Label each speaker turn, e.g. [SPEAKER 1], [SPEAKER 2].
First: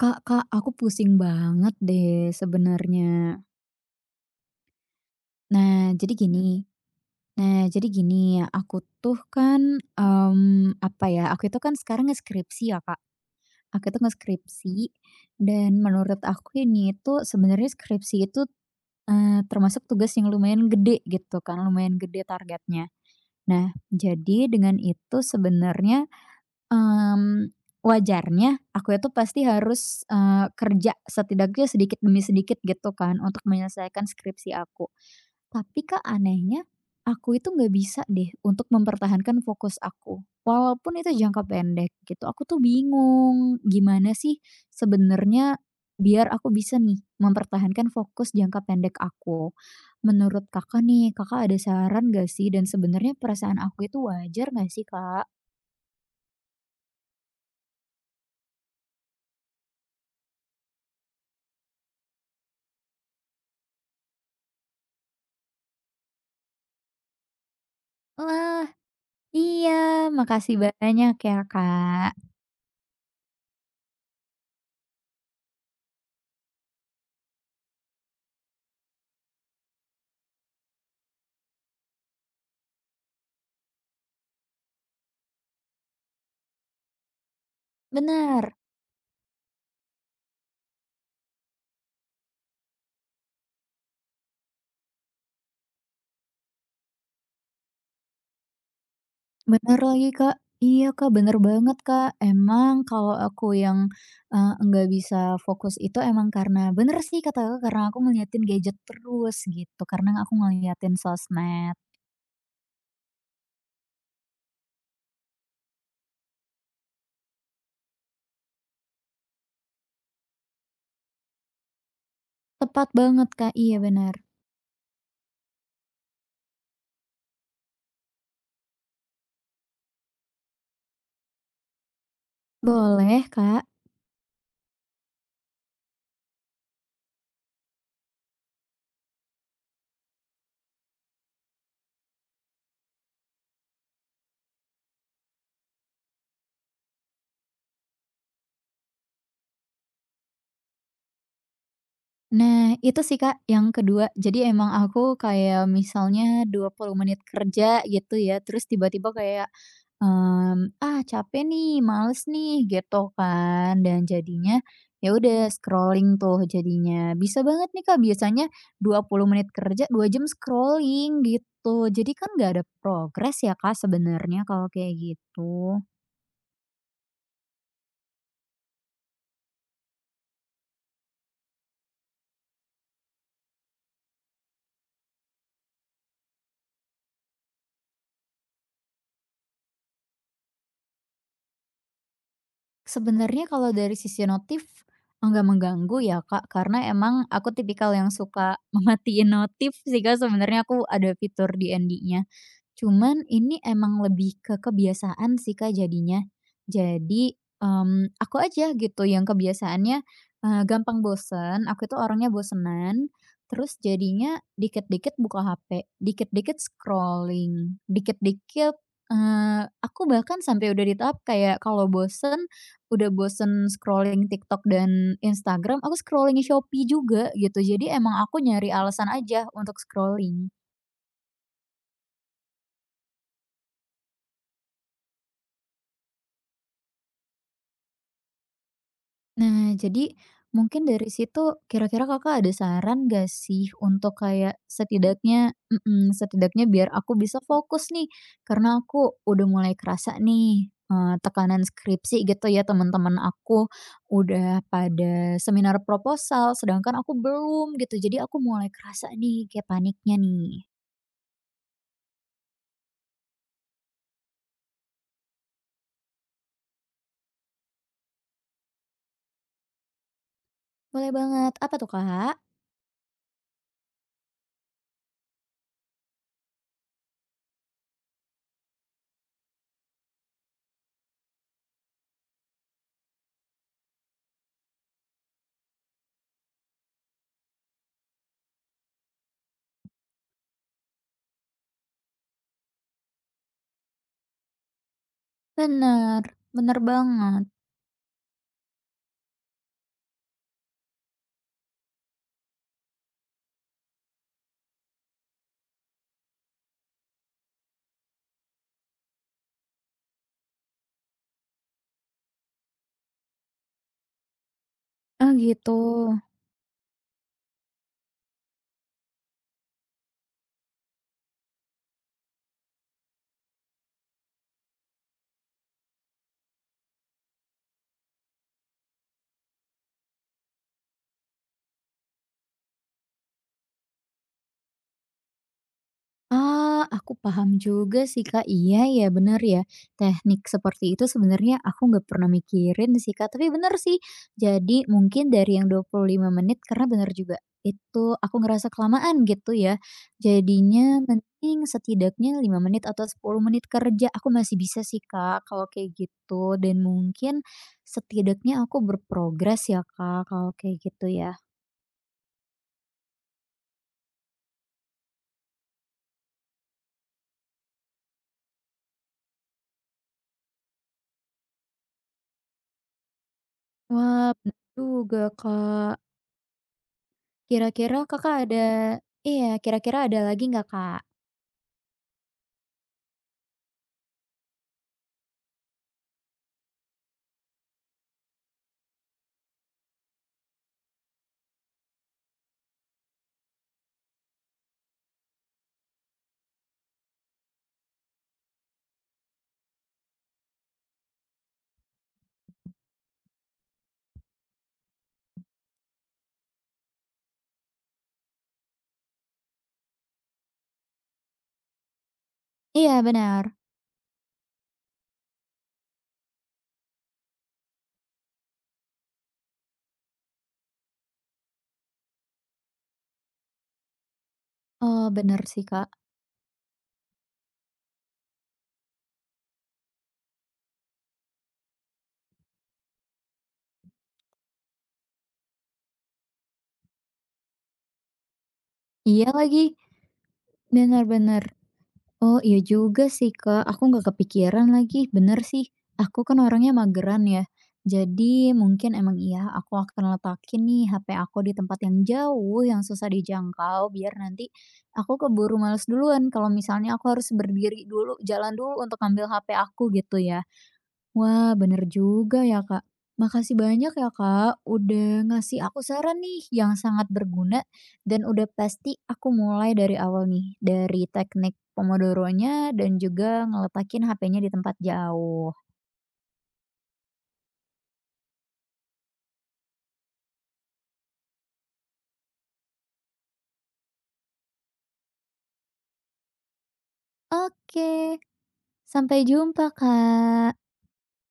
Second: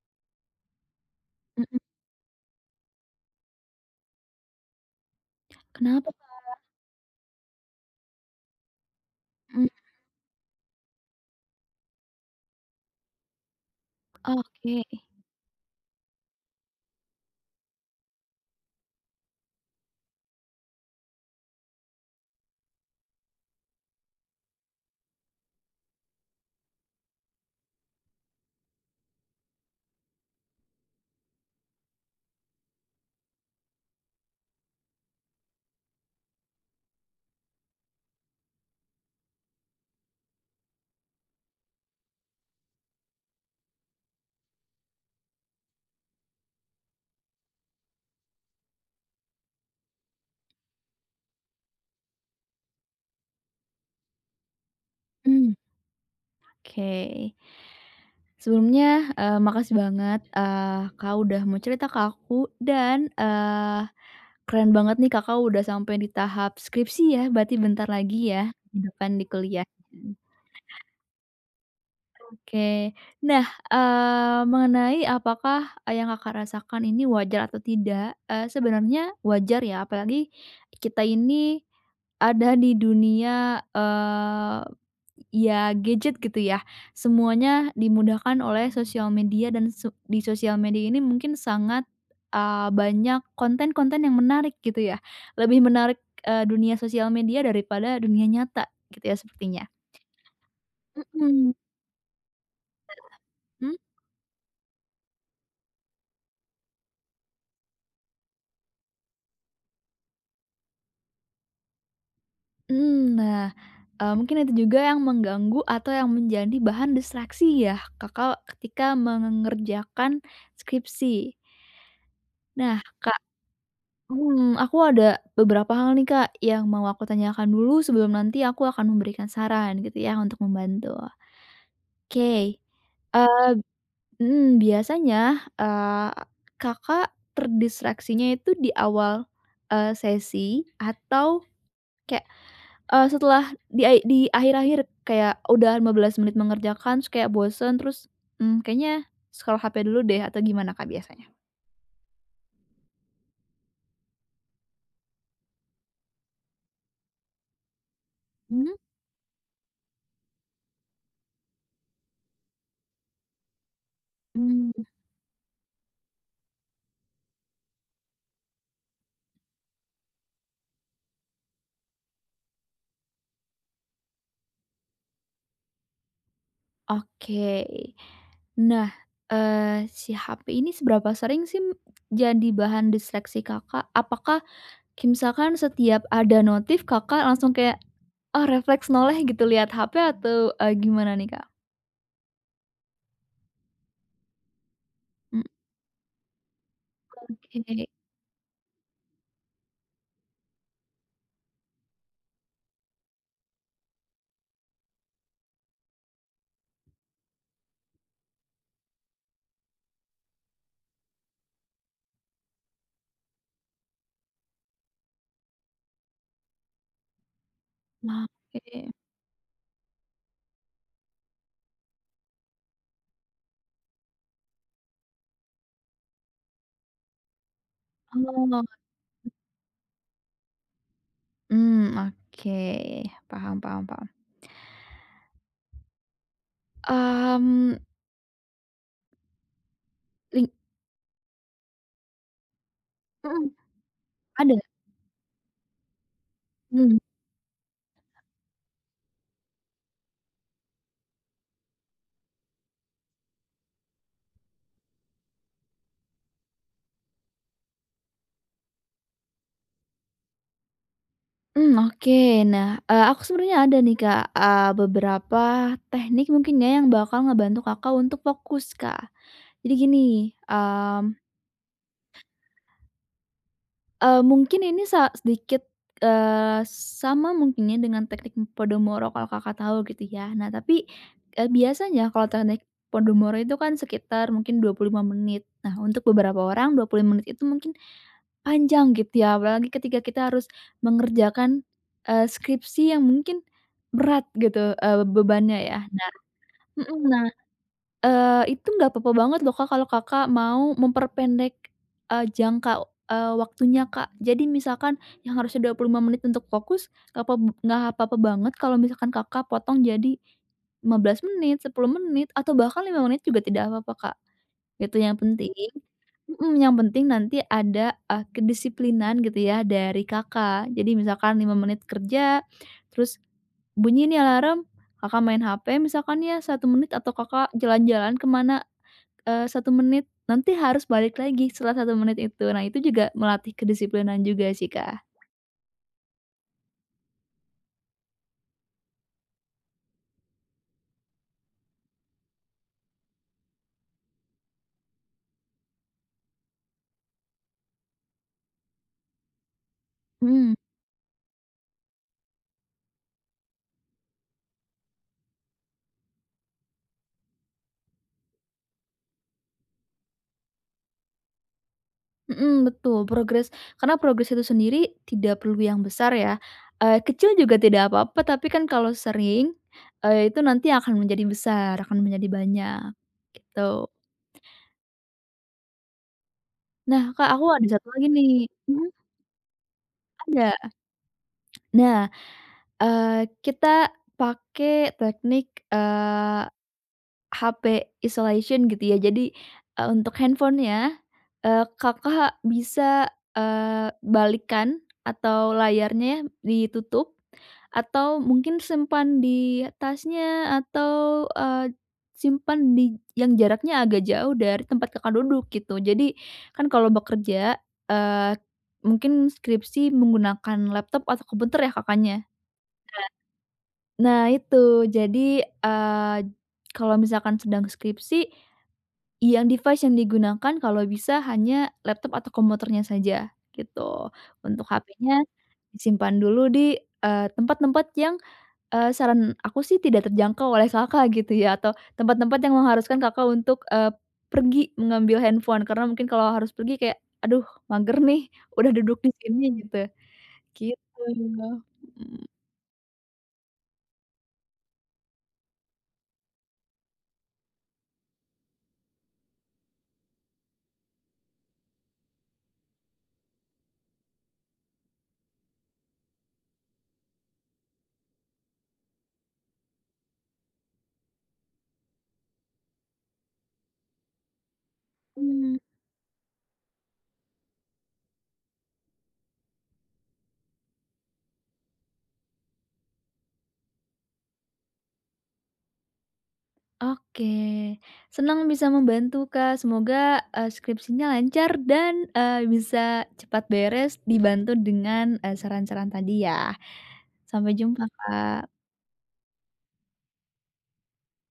[SPEAKER 1] Kak Kak, aku pusing banget
[SPEAKER 2] Mhm,
[SPEAKER 1] deh sebenarnya. Nah,
[SPEAKER 2] kenapa,
[SPEAKER 1] jadi Mhm.
[SPEAKER 2] Kak?
[SPEAKER 1] gini nah, jadi gini, ya. Aku tuh kan,
[SPEAKER 2] Mhm,
[SPEAKER 1] apa ya, aku itu kan sekarang ngeskripsi ya, Kak. Aku itu ngeskripsi,
[SPEAKER 2] oke,
[SPEAKER 1] dan menurut aku ini itu sebenarnya skripsi itu, termasuk tugas yang lumayan gede gitu kan, lumayan gede targetnya. Nah, jadi dengan itu sebenarnya Mmm, wajarnya aku itu pasti harus, kerja setidaknya sedikit demi sedikit gitu kan untuk menyelesaikan skripsi aku. Tapi Kak, anehnya aku itu nggak bisa deh untuk mempertahankan fokus aku, walaupun itu jangka pendek gitu. Aku tuh bingung gimana sih sebenarnya biar aku bisa nih mempertahankan fokus jangka pendek aku. Menurut Kakak nih, Kakak ada saran gak sih? Dan sebenarnya perasaan aku itu wajar nggak sih, Kak?
[SPEAKER 2] mmm, oke. Sebelumnya, makasih banget, Kak, udah mau cerita ke aku. Dan, keren banget nih Kakak udah sampai di tahap skripsi ya, berarti bentar lagi ya, di depan di kuliah.
[SPEAKER 1] Iya,
[SPEAKER 2] Mhm,
[SPEAKER 1] makasih banyak ya, Kak.
[SPEAKER 2] oke. Nah, mengenai apakah yang Kakak rasakan ini wajar atau tidak, sebenarnya wajar ya, apalagi kita ini ada di dunia, ya gadget gitu ya. Semuanya dimudahkan
[SPEAKER 1] Bener,
[SPEAKER 2] oleh sosial media, dan di sosial media ini mungkin sangat, banyak konten-konten yang menarik gitu ya. Lebih menarik, dunia sosial media daripada dunia nyata gitu ya sepertinya.
[SPEAKER 1] bener lagi, Kak. Iya, Kak, bener
[SPEAKER 2] Mhm,
[SPEAKER 1] banget, Kak. Emang kalau aku
[SPEAKER 2] mhm
[SPEAKER 1] yang, enggak bisa fokus itu emang karena bener sih kata Kakak, karena aku ngeliatin gadget terus gitu, karena aku ngeliatin sosmed.
[SPEAKER 2] mhm. Nah, mungkin itu juga yang mengganggu atau yang menjadi bahan distraksi ya Kakak ketika mengerjakan skripsi. Nah,
[SPEAKER 1] Tepat
[SPEAKER 2] Kak
[SPEAKER 1] banget, Kak, iya bener.
[SPEAKER 2] hmm aku ada beberapa hal nih, Kak, yang mau aku tanyakan dulu sebelum nanti aku akan memberikan saran gitu ya untuk membantu. Oke,
[SPEAKER 1] Boleh,
[SPEAKER 2] eee,
[SPEAKER 1] Kak.
[SPEAKER 2] mhm, biasanya, Kakak terdistraksinya itu di awal, sesi atau kayak, setelah di akhir-akhir kayak udah 15 menit mengerjakan terus kayak bosen terus, kayaknya scroll HP dulu deh atau gimana, Kak, biasanya?
[SPEAKER 1] Nah, itu sih, Kak, yang kedua. Jadi emang aku kayak misalnya 20 menit kerja gitu ya, terus tiba-tiba kayak "Ah, capek nih, males nih," gitu kan, dan jadinya
[SPEAKER 2] Mhm.
[SPEAKER 1] ya udah scrolling tuh jadinya. Bisa banget nih, Kak, biasanya 20 menit kerja, 2 jam scrolling gitu. Jadi kan nggak ada progres ya, Kak, sebenarnya kalau kayak gitu.
[SPEAKER 2] Oke. Nah, si HP ini seberapa sering sih jadi bahan distraksi Kakak? Apakah kayak misalkan setiap ada notif Kakak langsung kayak, oh refleks noleh gitu lihat HP, atau, gimana nih, Kak?
[SPEAKER 1] Sebenarnya kalau dari sisi notif
[SPEAKER 2] Mhm,
[SPEAKER 1] nggak mengganggu ya, Kak, karena emang aku
[SPEAKER 2] oke.
[SPEAKER 1] tipikal yang suka mamatiin notif sih, Kak, sebenarnya aku ada fitur di ND-nya. Cuman ini emang lebih ke kebiasaan sih, Kak, jadinya. Jadi, aku aja gitu yang kebiasaannya, gampang bosen, aku itu orangnya bosenan, terus jadinya dikit-dikit buka HP, dikit-dikit scrolling,
[SPEAKER 2] Oke.
[SPEAKER 1] aku bahkan sampai udah di tahap kayak kalau bosen, udah bosen scrolling TikTok dan Instagram, aku scrolling Shopee juga gitu. Jadi emang aku
[SPEAKER 2] Oh,
[SPEAKER 1] nyari alasan aja untuk scrolling.
[SPEAKER 2] oke. Paham, paham, paham. Mmm,
[SPEAKER 1] Nah, jadi
[SPEAKER 2] ling
[SPEAKER 1] mungkin dari situ kira-kira Kakak ada saran gak
[SPEAKER 2] mhm,
[SPEAKER 1] sih untuk
[SPEAKER 2] ada?
[SPEAKER 1] kayak setidaknya setidaknya biar
[SPEAKER 2] Mmm.
[SPEAKER 1] aku bisa fokus nih, karena aku udah mulai kerasa nih, tekanan skripsi gitu ya, teman-teman aku udah pada seminar proposal, sedangkan aku belum gitu, jadi aku mulai kerasa nih kayak paniknya nih.
[SPEAKER 2] Mmm, oke. Nah, aku sebenarnya ada nih, Kak, beberapa teknik mungkin ya yang bakal ngebantu Kakak untuk fokus, Kak. Jadi gini, mmm,
[SPEAKER 1] Boleh banget, apa tuh, Kak?
[SPEAKER 2] mungkin ini sedikit, sama mungkinnya dengan teknik Pomodoro kalau Kakak tahu gitu ya. Nah, tapi, biasanya kalau teknik Pomodoro itu kan sekitar mungkin 25 menit. Nah, untuk beberapa orang 25 menit itu mungkin panjang gitu ya, apalagi ketika kita harus mengerjakan, skripsi yang mungkin berat gitu, bebannya ya. Nah
[SPEAKER 1] Bener, bener
[SPEAKER 2] mhm, nah,
[SPEAKER 1] banget.
[SPEAKER 2] itu nggak papa banget loh, Kak, kalau Kakak mau memperpendek, jangka, waktunya, Kak. Jadi misalkan yang harusnya 25 menit untuk fokus, nggak pap nggak papa banget kalau misalkan Kakak potong jadi 15 menit, 10 menit, atau bahkan 5 menit juga tidak apa-apa, Kak. Itu yang
[SPEAKER 1] Ah,
[SPEAKER 2] penting
[SPEAKER 1] gitu.
[SPEAKER 2] mhm, yang penting nanti ada, kedisiplinan gitu ya dari Kakak. Jadi misalkan 5 menit kerja, terus bunyi nih alarm, Kakak main HP misalkan ya 1 menit, atau Kakak jalan-jalan ke mana, 1 menit, nanti harus balik lagi setelah 1 menit itu. Nah, itu juga melatih kedisiplinan juga sih, Kak.
[SPEAKER 1] Ah, aku paham juga sih, Kak, iya ya benar ya, teknik seperti itu sebenarnya aku nggak pernah mikirin sih, Kak, tapi benar sih, jadi mungkin dari yang 25 menit karena benar juga, itu aku ngerasa kelamaan gitu ya,
[SPEAKER 2] Mhm.
[SPEAKER 1] jadinya mending setidaknya 5 menit atau 10 menit kerja, aku masih bisa sih, Kak, kalau kayak gitu, dan mungkin setidaknya aku berprogres ya, Kak, kalau kayak gitu ya.
[SPEAKER 2] Mhm, betul, progres karena progres itu sendiri tidak perlu yang besar ya, kecil juga tidak apa-apa, tapi kan kalau sering, itu nanti akan menjadi besar, akan menjadi banyak, gitu.
[SPEAKER 1] Wah, bener juga, Kak.
[SPEAKER 2] Nah, Kak, aku ada satu
[SPEAKER 1] Kira-kira
[SPEAKER 2] lagi nih.
[SPEAKER 1] Kakak ada
[SPEAKER 2] Mhm.
[SPEAKER 1] Iya, kira-kira ada lagi nggak,
[SPEAKER 2] Ada,
[SPEAKER 1] Kak?
[SPEAKER 2] nah, eee, kita pakai teknik, eee, HP isolation gitu ya. Jadi, untuk handphonenya, Kakak bisa, balikan atau layarnya ya ditutup. Atau mungkin simpan di tasnya, atau, simpan di yang jaraknya agak jauh dari tempat Kakak duduk gitu. Jadi kan kalau bekerja, eee, mungkin skripsi menggunakan laptop atau komputer ya Kakaknya?
[SPEAKER 1] Iya, benar.
[SPEAKER 2] Nah itu, jadi, kalau misalkan sedang skripsi, yang device yang digunakan kalau bisa hanya laptop atau komputernya saja gitu. Untuk
[SPEAKER 1] Oh,
[SPEAKER 2] HP-nya
[SPEAKER 1] benar sih, Kak.
[SPEAKER 2] disimpan dulu di, tempat-tempat yang saran aku sih tidak terjangkau oleh Kakak gitu ya, atau tempat-tempat yang mengharuskan Kakak untuk, pergi mengambil handphone, karena mungkin kalau harus pergi kayak, "Aduh, mager nih, udah duduk di
[SPEAKER 1] Iya
[SPEAKER 2] sini,"
[SPEAKER 1] lagi,
[SPEAKER 2] gitu. Gitu,
[SPEAKER 1] benar benar. Oh, iya juga sih, Kak, aku nggak kepikiran lagi, bener sih. Aku kan orangnya mageran ya, jadi mungkin emang iya aku akan letakin nih HP aku di tempat yang jauh, yang susah dijangkau, biar nanti aku keburu males duluan kalau misalnya aku harus berdiri dulu, jalan dulu untuk ngambil HP aku, gitu ya. Wah, bener juga ya, Kak. Makasih banyak ya, Kak, udah
[SPEAKER 2] mhm,
[SPEAKER 1] ngasih aku saran nih yang sangat berguna dan udah pasti aku mulai dari awal nih, dari teknik Pomodoro-nya dan juga ngeletakin HP-nya di tempat jauh.
[SPEAKER 2] oke. Senang bisa membantu, Kak, semoga, skripsinya lancar dan, bisa cepat beres dibantu dengan, saran-saran tadi ya. Sampai jumpa,
[SPEAKER 1] Oke,
[SPEAKER 2] Kak.
[SPEAKER 1] sampai jumpa, Kak.